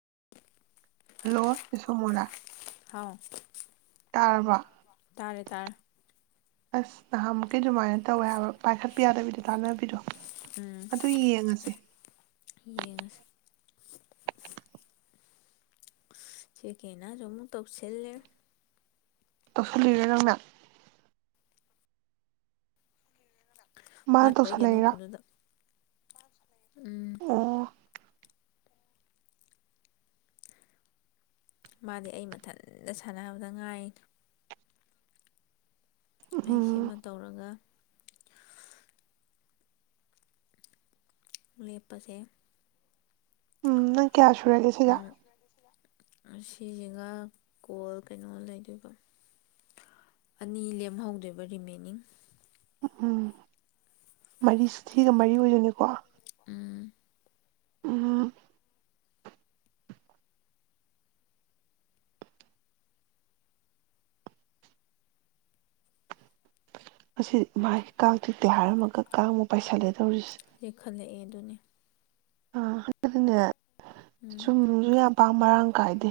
[inaudible] Hello ꯁ‌ꯣꯃꯣꯂꯥ ꯑꯧ ꯇꯥꯔꯦ ꯇꯥꯔꯦ ꯑꯁ ꯅꯍꯥꯟꯃꯨꯛꯀꯤ ꯗꯨꯃꯥꯏꯅ ꯇꯧꯋꯦ ꯍꯥꯏꯕ ꯄꯥꯏꯈꯠꯄꯤ ꯌꯥꯗꯕꯤꯗꯣ ꯇꯥꯟꯅꯕꯤꯗꯣ ꯎꯝ ꯑꯗꯨ ꯌꯦꯡꯉꯁꯦ ꯌꯦꯡꯉꯁꯦ ꯁꯤ ꯀꯩꯅꯁꯨ ꯃꯨꯛ ꯇꯧꯁꯤꯜꯂꯦ ꯇꯧꯁꯤꯜꯂꯨꯏꯔꯣ ꯅꯪꯅ ꯃꯥꯅ ꯃꯥꯄꯒꯤ ꯑꯃ ꯇꯧꯁꯜꯂꯛꯏꯔꯣ ꯐꯣꯟꯗꯨꯗ ꯎꯝ ꯑꯣ ꯃꯥꯗꯤ ꯑꯩ ꯃꯊꯟꯇ ꯁꯥꯟꯅꯕꯗ ꯉꯥꯏ ꯑꯩ ꯎꯝ ꯁꯤꯃ ꯇꯧꯔꯒ ꯂꯦꯞꯄꯁꯦ ꯎꯝ ꯅꯪ ꯀꯌꯥ ꯁꯨꯨꯔꯒꯦ ꯁꯤꯒ ꯑꯁꯤꯁꯤꯒ ꯀꯣꯜ ꯀꯩꯅꯣ ꯂꯩꯗꯣꯏꯕ ꯑꯅꯤ ꯂꯦꯝꯍꯧꯗꯣꯏꯕ ꯔꯤꯃꯦꯟꯅꯤꯡ ꯎꯝ ꯃꯔꯤ ꯁꯤ ꯊꯤꯒ ꯃꯔꯤ ꯑꯣꯏꯗꯣꯏꯅꯤꯀꯣ ꯎꯝ ꯎꯝꯍꯨꯝ ꯑꯁꯤ ꯃꯥꯥꯏ ꯀꯥꯡ ꯇꯤꯛꯇꯦ ꯍꯥꯏꯔꯝꯃꯒ ꯀꯥꯡꯃꯨꯛ ꯄꯥꯏꯁꯤꯜ ꯂꯛꯑꯦ ꯗꯧꯔꯤꯁꯦ ꯌꯦꯛꯈꯠꯂꯛꯑꯦ ꯑꯗꯨꯅꯦ ꯑ ꯍ ꯑꯗꯨꯅꯦ ꯎꯝ ꯁꯨꯝꯖꯨ ꯌꯥꯝ ꯄꯥꯥꯡ ꯃꯔꯥꯡ ꯀꯥꯏꯗꯦ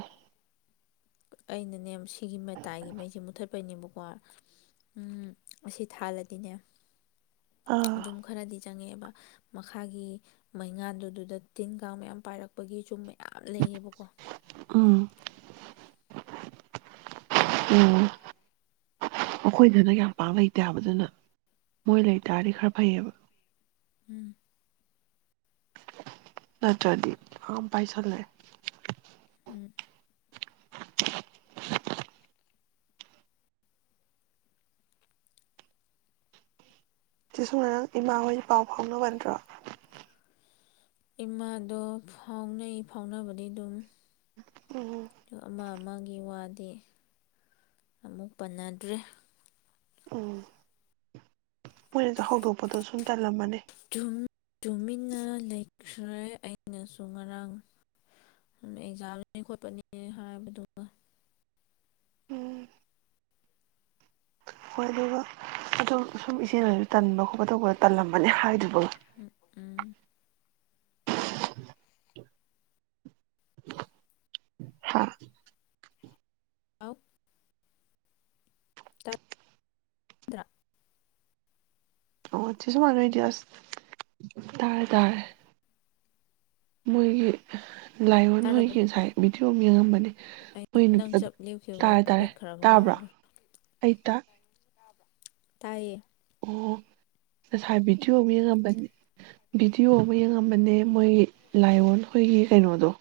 ꯑꯩꯅ ꯅꯦꯝꯁꯤ ꯁꯤꯒꯤ ꯃꯇꯥꯏꯒꯤ ꯃꯩꯁꯤ ꯃꯨꯠꯊꯠ ꯄꯩꯅꯦꯕꯀꯣ ꯎꯝ ꯑꯁꯤ ꯊꯥꯜꯂꯥꯗꯤꯅꯦ ꯑꯥ ꯑꯗꯨꯝ ꯈꯔꯗꯤ ꯆꯪꯉꯛꯑꯦꯕ ꯃꯈꯥꯒꯤ ꯃꯩꯉꯥꯜꯗꯨꯗ ꯇꯤꯟ ꯀꯥꯡ ꯃꯌꯥꯝ ꯄꯥꯏꯔꯛꯄꯒꯤ ꯆꯨꯝ ꯌꯥꯝ ꯂꯩꯌꯦꯕꯀꯣ ꯎꯝ ꯎꯝ ꯑꯩꯈꯣꯏꯗꯅ ꯌꯥꯝ ꯄꯥꯛ ꯂꯩꯇꯦꯕ ꯗꯨꯅ ꯃꯣꯏ ꯂꯩ ꯇꯥꯔꯗꯤ ꯈꯔ ꯐꯩꯌꯦꯕ ꯎꯝ ꯅꯠꯇ꯭ꯔꯥꯗꯤ ꯌꯥꯝ ꯄꯥꯏꯁꯜꯂꯛꯑꯦ ꯎꯝ ꯁꯤꯁꯨ ꯉꯔꯥꯡ ꯏꯃꯥꯍꯣꯏ ꯄꯥꯎ ꯐꯥꯎꯅꯕ ꯅꯠꯇ꯭ꯔꯣ ꯏꯃꯥꯗꯣ ꯐꯥꯎꯅꯩ ꯐꯥꯎꯅꯕꯗꯤ ꯑꯗꯨꯝ ꯎꯝ ꯑꯃ ꯑꯃꯒꯤ ꯋꯥꯗꯤ ꯑꯃꯨꯛ ꯄꯟꯅꯗ꯭ꯔꯦ ꯎꯝ ꯃꯣꯏꯅꯁꯨ ꯍꯧꯗꯣꯛꯄꯗꯣ ꯁꯨꯝ ꯇꯜꯂꯝꯃꯅꯤ ꯇꯨ ꯇꯨꯃꯤꯟꯅ ꯂꯩꯈ꯭ꯔꯦ ꯑꯩꯅꯁꯨ ꯉꯔꯥꯡ ꯑꯦꯛꯖꯥꯝꯅꯤ ꯈꯣꯠꯄꯅꯦ ꯍꯥꯏꯕꯗꯨꯅ ꯎꯝ ꯍꯣꯏ ꯑꯗꯨꯒ ꯑꯗꯨꯝ ꯁꯨꯝ ꯏꯆꯦꯅꯁꯨ ꯇꯟꯕ ꯈꯣꯠꯄ ꯇꯧꯕꯗ ꯇꯜꯂꯝ ꯃꯅꯤ ꯍꯥꯏꯗꯨꯕ ꯍꯝ ꯎꯝ ꯍꯥꯥ ꯑꯐ ꯗꯥꯥ ꯑꯣ ꯆꯁꯨ ꯃꯅ ꯏꯗꯤꯌꯥꯁ ꯇꯔꯦ ꯇꯔꯦ ꯃꯣꯏꯒꯤ ꯂꯥꯏꯑꯣꯟ ꯇꯥꯔꯕꯣ ꯍꯣꯏꯒꯤ ꯉꯁꯥꯏ ꯚꯗꯤꯑꯣ ꯑꯃ ꯌꯦꯡꯉꯝꯕꯅꯦ ꯑꯩ ꯃꯣꯏ ꯅꯪ ꯆꯞ ꯇꯥꯔ ꯂꯦꯞꯈꯤꯕꯗꯨꯗ ꯇꯥꯔꯦ ꯇꯠꯈ꯭ꯔꯕ ꯇꯥꯕ꯭ꯔꯥ ꯃꯥꯜꯂꯨꯔꯦ ꯑꯩꯇ ꯇꯥꯏꯌꯦ ꯑꯣ ꯉꯁꯥꯏ ꯚꯤꯗꯤꯑꯣ ꯑꯃ ꯌꯦꯡꯉꯝꯕꯅꯦ ꯃꯣꯏꯒꯤ ꯂꯥꯏꯑꯣꯟꯈꯣꯏꯒꯤ ꯀꯩꯅꯣꯗꯣꯏ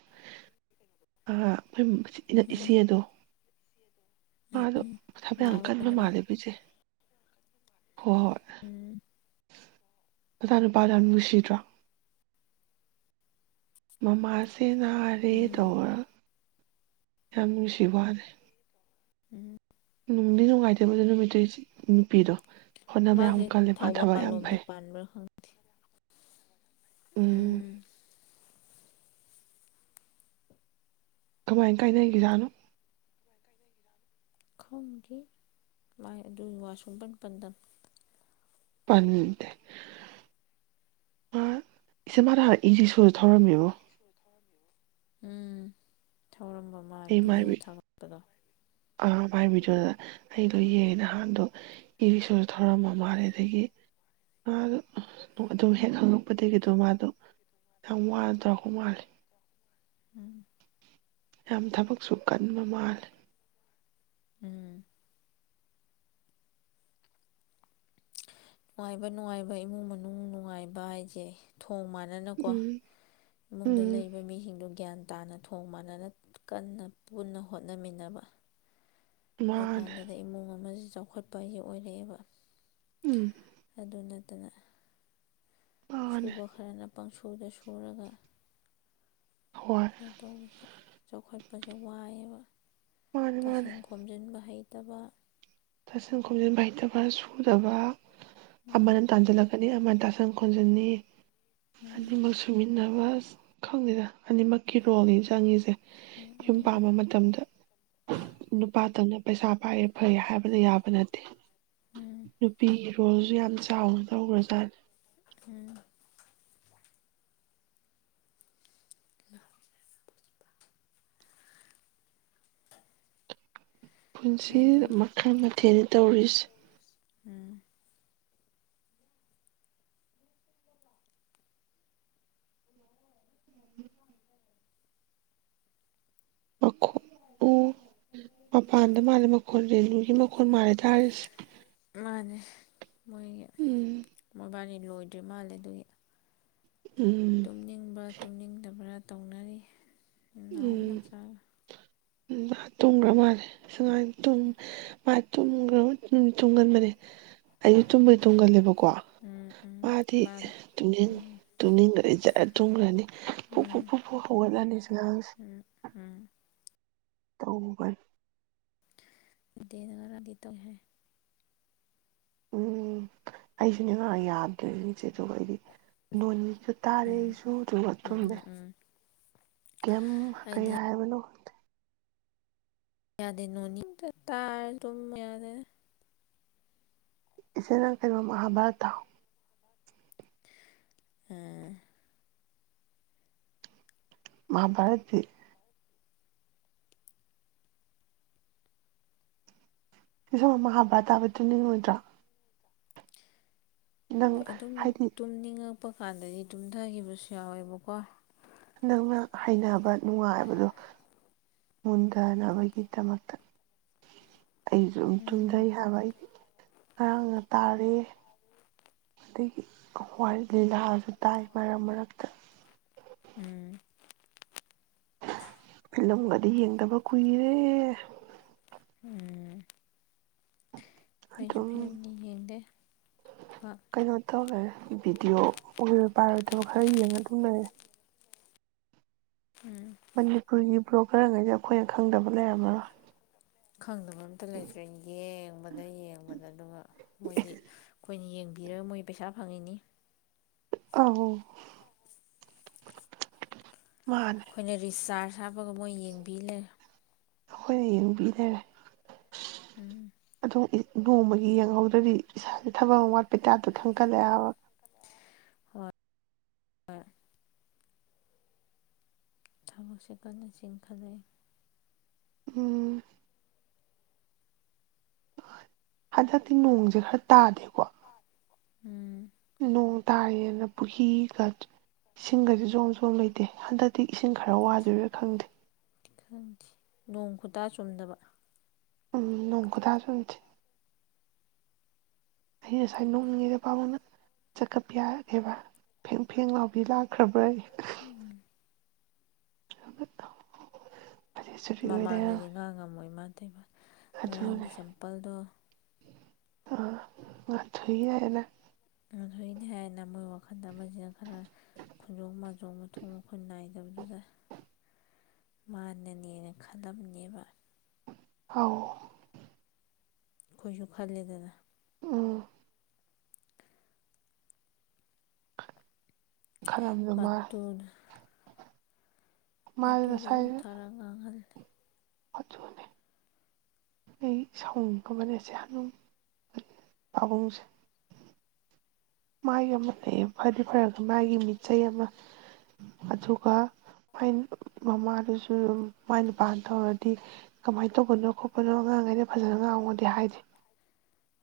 ꯎꯝ ꯏꯆꯦꯗꯣ ꯎꯝ ꯃꯥꯗꯣ ꯎꯝ ꯊꯕꯛ ꯌꯥꯝ ꯀꯟꯕꯥ ꯅꯥꯕꯒꯤꯔ ꯃꯥꯜꯂꯦ ꯄꯤꯁꯦ ꯍꯣꯏ ꯎꯝ ꯑꯣꯖ ꯅꯨꯄꯥꯗꯨ ꯌꯥꯝ ꯅꯨꯡꯁꯤꯗ꯭ꯔꯣ ꯃꯃꯥꯁ ꯇꯦꯟꯅꯔꯦ ꯎꯝ ꯇꯧꯔꯥ ꯌꯥꯝ ꯅꯨꯡꯁꯤꯕꯥ ꯋꯥꯅꯦ ꯎꯝ ꯅꯨꯡꯗꯤ ꯅꯨꯡꯉꯥꯏꯇꯦꯕꯗ ꯅꯨꯃꯤꯇꯩ ꯅꯨꯄꯤꯗꯣ ꯍꯣꯠꯅꯕ ꯌꯥꯝ ꯃꯥꯁꯦ ꯀꯜꯂꯦ ꯃꯥ ꯊꯕꯛ ꯊꯧꯕꯥꯜ ꯌꯥꯝ ꯂꯣꯝꯗ ꯐꯩ ꯄꯥꯟꯕ꯭ꯔꯥ ꯈꯪ [inaudible] ꯎꯝ ꯀꯃꯥꯏ ꯀꯥꯏꯅꯒꯤꯖꯥꯠꯅꯣ ꯈꯡꯒꯤ ꯂꯥꯏ ꯑꯗꯨ ꯋꯥꯁꯔꯨꯝ ꯄꯟ ꯄꯟꯗ ꯄꯟꯇꯦ ꯃꯥ ꯏꯆꯦ ꯃꯥꯅ ꯅꯍꯥꯟ ꯏꯔꯤꯛꯁꯣ ꯊꯧꯔꯝꯃꯦꯕꯣ ꯎꯝ ꯊꯧꯔꯝꯕ ꯃꯥꯜ ꯑꯩ ꯃꯥꯏ ꯚꯤꯗꯤꯑꯣ ꯊꯝꯉꯛꯄꯗꯣ ꯑꯥ ꯃꯥꯏꯃꯤꯠꯇꯨꯗꯥ ꯑꯩꯗꯣ ꯌꯦꯡ ꯅꯍꯥꯟꯗꯣ ꯏꯔꯤꯁꯨꯁꯨ ꯊꯧꯔꯝꯃ ꯃꯥꯜꯂꯦ ꯑꯗꯒꯤ ꯃꯥꯗꯣ ꯑꯗꯨꯝ ꯍꯦꯛ ꯍꯪꯪꯂꯛꯄꯗꯒꯤ ꯑꯗꯨꯝ ꯃꯥꯗꯣ ꯌꯥꯝ ꯋꯥꯅ ꯇꯧꯔꯛꯄ ꯃꯥꯜꯂꯦ ꯎꯝ ꯌꯥꯝ ꯊꯕꯛꯁꯨ ꯀꯟꯕ ꯃꯥꯂꯦ ꯎꯝ ꯅꯨꯡꯉꯥꯏꯕ ꯅꯨꯡꯉꯥꯏꯕ ꯏꯃꯨꯡ ꯃꯅꯨꯡ ꯅꯨꯡꯉꯥꯏꯕ ꯍꯥꯏꯁꯦ ꯊꯣꯡ ꯃꯥꯟꯅꯅꯀꯣ ꯎꯝ ꯏꯃꯨꯡꯗ ꯎꯝ ꯂꯩꯔꯤꯕ ꯃꯤꯁꯤꯡꯗꯨ ꯒ꯭ꯌꯥꯟ ꯇꯥꯟꯅ ꯊꯣꯡ ꯃꯥꯟꯅꯅ ꯀꯟꯅ ꯄꯨꯟꯅ ꯍꯣꯠꯅꯃꯤꯟꯅꯕ ꯃꯥꯅꯦ ꯗꯨꯀꯥꯟꯗꯨꯗ ꯏꯃꯨꯡ ꯑꯃ ꯆꯥꯎꯈꯠꯄ ꯍꯥꯏꯁꯦ ꯑꯣꯏꯔꯛꯑꯦꯕ ꯎꯝ ꯑꯗꯨꯅ ꯇꯅ ꯃꯥꯅꯦ ꯁꯨꯕ ꯈꯔꯅ ꯄꯪꯁꯨꯗ ꯁꯨꯔꯒ ꯍꯣꯏ ꯑꯗꯨꯃ ꯇꯧꯕꯁꯦ ꯆꯥꯎꯈꯠꯄꯁꯦ ꯋꯥꯏꯑꯦꯕ ꯃꯥꯅꯦ ꯃꯥꯅꯦ ꯇꯥꯁꯦꯡ ꯈꯣꯝꯖꯤꯟꯕ ꯍꯩ ꯇꯕ ꯇꯥꯁꯤꯟ ꯈꯣꯝꯖꯤꯟꯕ ꯍꯩꯇꯕ ꯁꯨꯗꯕ ꯑꯃꯅ ꯎꯝ ꯇꯥꯥꯟꯖꯜꯂꯛꯀꯟ ꯑꯃꯅ ꯇꯁꯟ ꯈꯣꯝꯖꯟꯅꯤ ꯎꯝ ꯑꯅꯤꯃꯛ ꯁꯨꯃꯤꯟ ꯅꯕꯁ ꯈꯪꯗꯦꯗ ꯑꯅꯤꯃꯛꯀꯤ ꯔꯣꯜꯅꯤ ꯆꯪꯉꯤꯁꯦ ꯎꯝ ꯌꯨꯝ ꯎꯝ ꯄꯥꯝꯕ ꯃꯇꯝꯗ ꯅꯨꯄꯥꯇꯪꯅ ꯄꯩꯁꯥ ꯄꯥꯏꯌꯦ ꯐꯩ ꯍꯥꯏꯕ ꯌꯥꯕ ꯅꯠꯇꯦ ꯎꯝ ꯅꯨꯄꯤ ꯔꯣꯜꯁꯨ ꯌꯥꯝ ꯆꯥꯎꯅ ꯂꯧꯒ꯭ꯔꯖꯥꯠꯅꯤ ꯎꯝ [unintelligible] ꯄꯨꯟꯁꯤ ꯑꯗꯨꯅꯤ ꯃꯈꯜ ꯃꯊꯦꯜ ꯇꯧꯔꯤꯁꯤ ꯎꯝ ꯑꯈꯣ ꯃꯄꯥꯟꯗ ꯃꯥꯜꯂꯦ ꯃꯈꯣꯜ ꯔꯦꯅꯨꯒꯤ ꯃꯈꯣꯜ ꯃꯥꯜꯂꯦ ꯇꯥꯔꯤꯁꯦ ꯃꯥꯅꯦ ꯃꯣꯏꯒꯤ ꯎꯝ ꯃꯣꯏꯕꯥꯅꯤ ꯂꯣꯏꯗ꯭ꯔꯤ ꯃꯥꯜꯂꯦ ꯑꯗꯨꯒꯤ ꯎꯝ ꯇꯨꯝꯅꯤꯡꯕ꯭ꯔꯥ ꯇꯨꯝꯅꯤꯡꯗꯕ꯭ꯔꯥ ꯇꯧꯅꯔꯤ ꯅꯥꯎ ꯃꯆꯥ ꯎꯝ ꯇꯨꯝꯈꯔ꯭ ꯃꯥꯜꯂꯦ ꯁꯤ ꯑꯉꯥꯡꯁꯦ [unintelligible] ꯇꯨꯝ ꯃꯥ ꯇꯨꯝꯈꯔ꯭ ꯕ ꯎꯝ ꯇꯨꯝꯒꯟꯕꯅꯦ ꯑꯩꯁꯨ ꯇꯨꯝꯕꯩ ꯇꯨꯝꯒꯜꯂꯦꯕꯀꯣ ꯎꯝ ꯎꯝ ꯃꯥꯗꯤ ꯃꯥꯅꯤ ꯇꯨꯡꯅꯤꯡ ꯎꯝ ꯇꯨꯝꯅꯤꯡꯈꯔ꯭ ꯗꯤ ꯖꯔ ꯇꯨꯝꯈꯔ꯭ ꯅꯤ ꯄꯨꯛ ꯎꯝ ꯐꯨꯛ ꯄꯨꯨꯛ ꯐꯨꯛ ꯍꯧꯒꯠꯂꯅꯤ ꯁꯉꯥꯡꯁꯦ ꯎꯝ ꯎꯝ ꯇꯧꯕꯅꯤ [unintelligible] ꯎꯝ ꯑꯩꯁꯨꯅꯦ ꯑꯉꯥꯡ ꯌꯥꯗ꯭ꯔꯦ ꯏꯆꯦ [unintelligible] ꯑꯩꯗꯤ ꯑꯩꯁꯨ ꯇꯥꯔꯦ ꯎꯝ ꯑꯩꯁꯨ ꯆꯨꯝꯕ ꯎꯝ ꯇꯨꯝꯃꯦ ꯎꯝ ꯎꯝ ꯀꯦꯝ ꯀꯩ ꯑꯩꯗꯤ ꯍꯥꯏꯕꯅꯣ ꯌꯥꯗꯦ [unintelligible] ꯇꯥꯏ ꯇꯨꯝ ꯌꯥꯗꯦ ꯏꯆꯦ ꯅꯪ ꯀꯩꯅꯣ ꯃꯍꯥꯚꯥꯔꯠꯇꯥꯎ ꯎꯝ ꯃꯥꯍꯥꯚꯥꯔꯠ [unintelligible] ꯑꯃ ꯍꯥꯕ ꯇꯥꯕꯗꯨ ꯇꯨꯝꯅꯤꯪ ꯉꯣꯏꯗꯔꯥ? [unintelligible] ꯑꯗꯨꯝ ꯍꯥꯏꯗꯤ ꯇꯨꯝꯅꯤꯡꯉꯛ ꯄ ꯀꯥꯟꯗꯗꯤ ꯇꯨꯝꯊꯈꯤꯕꯁꯨ ꯌꯥꯎꯋꯦꯕꯀꯣ꯫ ꯅꯪꯅ ꯍꯩꯅꯕ ꯅꯨꯡꯉꯥꯏꯕꯗꯣ ꯃꯨꯟꯊꯅꯕꯒꯤꯗꯃꯛꯇ ꯑꯩꯁꯨ ꯎꯝ ꯇꯝꯊꯩ ꯍꯥꯏꯕ꯫ ꯉꯔꯥꯡꯅ ꯇꯥꯔꯦ꯫ ꯑꯗꯒꯤ ꯍꯣꯏ ꯂꯤꯂꯥꯁꯨ ꯇꯥꯏ ꯃꯔꯛ- ꯃꯔꯛꯇ꯫ ꯎꯝ꯫ ꯐꯤꯂꯝꯒꯗꯤ ꯌꯦꯡꯗꯕ ꯀꯨꯏꯔꯦ꯫ ꯎꯝ꯫ ꯑꯩꯁꯨ ꯑꯗꯨꯝ ꯐꯤꯂꯝꯗꯤ ꯌꯦꯡꯗꯦ ꯄꯥꯛ ꯀꯩꯅꯣ ꯇꯧꯋꯦ ꯚꯤꯗꯤꯑꯣ ꯑꯣꯏꯔꯣꯏ ꯄꯥꯏꯔꯣꯏꯗꯕ ꯈꯔ ꯌꯦꯡꯉ ꯑꯗꯨꯝ ꯂꯩꯔꯦ꯫ ꯎꯝ ꯃꯅꯤꯄꯨꯔꯤ ꯕ꯭ꯂꯣꯒꯔ ꯉꯩꯖꯦ ꯑꯩꯈꯣꯏꯅ ꯈꯪꯗꯕ ꯂꯩꯔꯝꯃꯔꯣꯏ꯫ ꯐꯪꯗꯕ ꯑꯝꯇ ꯂꯩꯇ꯭ꯔꯦ ꯌꯦꯡꯕꯗ- ꯌꯦꯡꯕꯗ ꯑꯗꯨꯒ ꯃꯣꯏꯗꯤ ꯑꯩꯈꯣꯏꯅ ꯌꯦꯡꯕꯤꯔꯒ ꯃꯣꯏ ꯄꯩꯁꯥ ꯐꯪꯉꯤꯅꯤ꯫ ꯑꯣ꯫ ꯃꯥꯅꯦ ꯑꯩꯈꯣꯏꯅ ꯔꯤꯆꯥꯔꯆ ꯍꯞꯄꯒ ꯃꯣꯏꯒꯤ ꯌꯦꯡꯕꯤ ꯂꯩꯔꯦ꯫ ꯑꯩꯈꯣꯏꯅ ꯌꯦꯡꯕꯤꯂꯩꯔꯦ꯫ ꯎꯝ꯫ ꯅꯣꯡꯃꯒꯤ ꯌꯦꯡꯍꯧꯗ꯭ꯔꯗꯤ ꯏꯁꯥꯥꯁꯦ ꯊꯕꯛ ꯑꯃ ꯋꯥꯠꯄꯩ ꯇꯥꯏꯄꯇ ꯈꯪꯀꯠꯂꯛꯑꯕ꯫ ꯍꯣꯏ -꯫ ꯊꯕꯛꯁꯦ ꯀꯟꯅꯥ ꯆꯤꯟ ꯈꯠ ꯂꯛ ꯏ ꯫ ꯎꯝ꯫ ꯍꯟꯗꯛꯇꯤ ꯅꯣꯡꯁꯦ ꯈꯔ ꯇꯥꯗꯦꯀꯣ꯫ ꯎꯝ꯫ ꯅꯣꯡ ꯇꯥꯔꯤꯅꯦꯅ ꯄꯨꯈꯔ꯭ꯤꯒ ꯏꯁꯤꯡꯒꯁꯦ ꯖꯣꯝ- ꯖꯣꯝ ꯂꯩꯇꯦ ꯍꯟꯗꯛꯇꯤ ꯏꯁꯤꯡ ꯈꯔ ꯋꯥꯗꯣꯏꯔꯥ ꯈꯪꯗꯦ꯫ ꯈꯪꯗꯦ ꯅꯣꯡ ꯈꯨꯇꯥ ꯆꯨꯝꯗꯕ꯫ ꯎꯝ ꯅꯣꯡ ꯈꯨꯇꯥ ꯆꯨꯝꯗꯦ꯫ ꯑꯩ ꯉꯁꯥꯏ ꯅꯣꯛꯅꯤꯡꯅ ꯄꯥꯕꯨꯡꯅ ꯆꯠꯀꯠꯄ ꯌꯥꯒꯦꯕ ꯐꯦꯡ - ꯐꯦꯡ ꯂꯥꯎꯕꯤ ꯂꯥꯛꯈ꯭ꯔꯕ꯭ꯔ ꯌꯦ ꯫ ꯎꯝ [unintelligible] ꯑꯣꯏ ꯂꯩꯔꯝꯃꯦ ꯃꯃꯥꯡꯗꯗꯤ ꯉꯥꯡꯉꯝꯃꯣꯏ ꯃꯥꯥ꯫ [unintelligible] ꯉꯔꯥꯡꯒꯤ ꯆꯝꯄꯜꯗꯣ ꯑ [unintelligible] [unintelligible] ꯑꯃꯖꯤꯟ ꯈꯔ ꯈꯨꯟꯖꯣꯡ - ꯃꯥꯖꯣꯡꯅ ꯊꯣꯡꯉ ꯈꯨꯟ ꯅꯥꯏ ꯑꯗꯨꯗꯨꯗ ꯃꯥꯟꯅꯅꯦꯅ ꯈꯜꯂꯝꯕꯅꯦꯕ꯫ ꯑꯧ꯫ ꯑꯩꯈꯣꯏꯁꯨ ꯈꯜꯂꯤꯗꯅ꯫ ꯎꯝ ꯈꯂꯂꯨꯃꯥ ꯃꯗꯨꯗꯕꯨꯊꯥꯔ ꯉꯥꯡꯍꯜꯜꯂꯤ ꯐꯣꯠꯇꯨꯅꯦ ꯑꯩ ꯁꯑꯣꯨꯡꯒꯕꯅꯦꯁꯦ ꯍ ꯄꯥꯕꯨꯡꯁꯦ ꯃꯥꯒꯤ ꯑꯃ ꯂꯩ ꯐꯗꯤ ꯐꯔꯒ ꯃꯥꯒꯤ ꯃꯤꯠꯆꯩ ꯑꯃ ꯑꯗꯨꯒ ꯃꯥꯏ ꯃꯃꯥꯗꯨꯁꯨ ꯃꯥꯏ ꯅꯨꯄꯥꯅ ꯇꯧꯔꯗꯤ ꯀꯃꯥꯏꯅ ꯇꯧꯕꯅꯣ ꯈꯣꯠꯄꯅꯣ ꯑꯉꯥꯡꯈꯩꯩꯅ ꯐꯖꯅ ꯉꯥꯡꯉꯗꯗꯤ ꯍꯥꯏꯗꯦ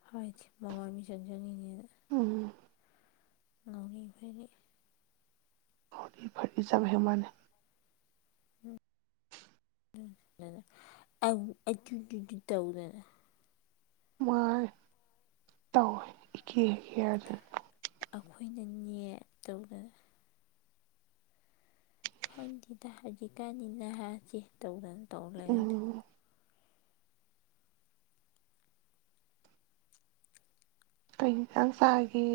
ꯍꯥꯏꯗꯤ ꯃꯃꯥ ꯃꯤꯆꯡ ꯆꯡꯏ ꯅꯦꯅ ꯎꯝ ꯉꯥꯑꯣꯅꯤ ꯐꯔꯤ ꯐꯖꯥ ꯄꯇꯦ ꯆꯥꯐꯦꯀꯃꯅꯩ ꯎꯝ ꯑꯩꯒꯤ ꯇꯧꯗꯅ ꯃꯥ ꯇꯑꯣ ꯑꯦꯀꯥꯍꯛ ꯀꯦꯔ꯭ꯗꯕ ꯑꯩꯈꯣꯏꯅ ꯅꯦ ꯇꯧꯅ ꯈꯪꯗꯦꯗ ꯍꯧꯖꯤꯛꯀꯥꯟꯅꯤ ꯅꯍꯥꯁꯦ ꯇꯧꯗꯅ ꯇꯧꯔ ꯂꯩꯔꯅꯤ ꯎꯝ ꯀꯩ ꯏꯟꯁꯪ ꯆꯥꯔꯦ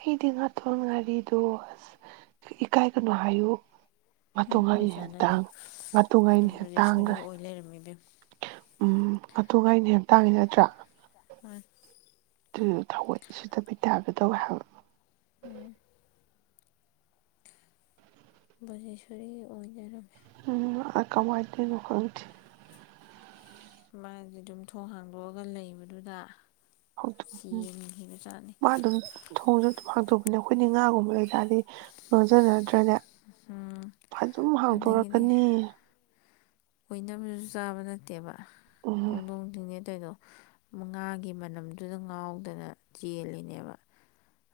ꯑꯩꯗꯤ ꯉꯥꯊꯣꯡ ꯉꯥꯔꯤꯗꯣ ꯑꯦꯀꯥꯏꯒꯅꯣ ꯍꯤꯎ ꯎꯝ ꯑꯗꯨ ꯉꯩ ꯑꯩꯈꯣꯏ ꯆꯥꯟꯅꯔꯤ ꯑꯇꯒ ꯑꯗꯨꯉꯩ ꯑꯗꯨꯝ ꯒꯤ ꯇꯥꯡ ꯕ꯭ꯔꯖꯦꯁꯣꯔꯤ ꯒ ꯑꯣꯏ ꯂꯩꯔꯝꯃꯤ ꯏꯕꯦꯝꯃ ꯎꯃ ꯑꯗꯨ ꯉꯩ ꯒ ꯇꯟꯒꯤ ꯅꯠꯔꯥ [inaudible] ꯑꯗꯨ ꯊꯑꯣꯏ ꯁꯤꯠꯇꯕꯩ ꯇꯥꯒꯗꯧꯋꯦ ꯍꯥꯏꯕ ꯎꯝ ꯕꯦꯖꯥꯁꯣꯔꯤ ꯑꯣꯏ ꯂꯩꯔ꯭ꯃꯦ ꯎ ꯀꯑꯋꯥꯏꯗꯩꯅꯣ ꯈꯪꯗꯦ ꯃꯟꯗꯤ ꯑꯗꯨꯝ ꯊꯣꯡ ꯍꯥꯡꯗꯣꯛꯑꯒ ꯂꯩꯕꯗꯨꯗ ꯍꯧꯗꯣꯝ ꯅꯤ ꯆꯦꯟꯈꯤꯕ ꯖꯥꯠꯅꯤ ꯃꯅꯥ ꯑꯗꯨꯝ ꯊꯣꯪꯁꯥꯅꯨ ꯑꯗꯨ ꯍꯥꯡꯇꯧꯕꯅꯦ ꯑꯩꯈꯣꯏꯗꯤ ꯉꯥꯒꯨꯝꯕ ꯂꯩꯇꯥꯥꯔꯗꯤ ꯉꯥꯡꯖꯅ [unintelligible] ꯔꯥꯅꯦ ꯎꯝ ꯐꯥꯅꯨꯝ ꯑꯗꯒꯤꯗꯤ ꯍꯥꯡꯗꯣꯔꯛꯀꯅꯤ ꯑꯣꯏꯅꯕꯁꯨ ꯆꯥꯕꯥ ꯅꯥꯇꯦꯕꯥ ꯎꯝ ꯍꯧꯗꯣꯡ ꯊꯤꯉꯦ ꯇꯧꯗꯨ ꯉꯥꯒꯤ ꯃꯅꯝꯗꯨꯗ ꯉꯥꯎꯗꯅ ꯆꯦꯜꯂꯤꯅꯦꯕ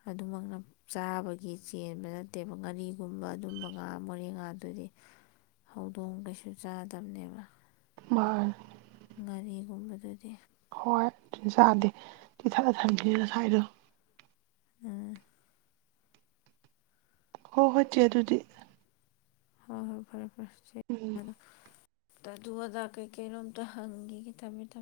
ꯑꯗꯨꯃꯛꯅ ꯆꯥꯕꯒꯤ ꯆꯦꯟꯕ ꯅꯠꯇꯦꯕ ꯉꯥꯔꯤꯒꯨꯝꯕ ꯑꯗꯨꯝꯕ ꯉꯥ ꯃꯣꯔꯦ ꯉꯥꯗꯨꯗꯤ ꯍꯧꯗꯣꯡ ꯀꯩꯁꯨ ꯆꯥꯗ ꯇꯝꯅꯦꯕꯥ ꯃꯥꯔ ꯉꯥꯔꯤꯒꯨꯝꯕꯗꯨꯗꯤ ꯍꯣꯏ ꯑꯗꯨꯤꯟ ꯆꯥꯗꯦ ꯏꯤꯊꯠꯂ ꯊꯝꯈꯤꯅꯤ ꯉꯁꯥꯏꯗꯣ ꯎꯝ ꯍꯣꯏ ꯍꯣꯏ ꯆꯦ ꯑꯗꯨꯗꯤ ꯍꯣꯏ ꯍꯣꯏ ꯐꯔꯦ ꯎꯝ ꯐꯔꯦ [inaudible] ꯇꯥꯗꯨ ꯑꯗꯥ ꯀꯩꯀꯩꯔꯣꯝꯇ ꯍꯪꯈꯤꯒꯦ ꯊꯝꯃꯦ ꯊꯝꯃꯦ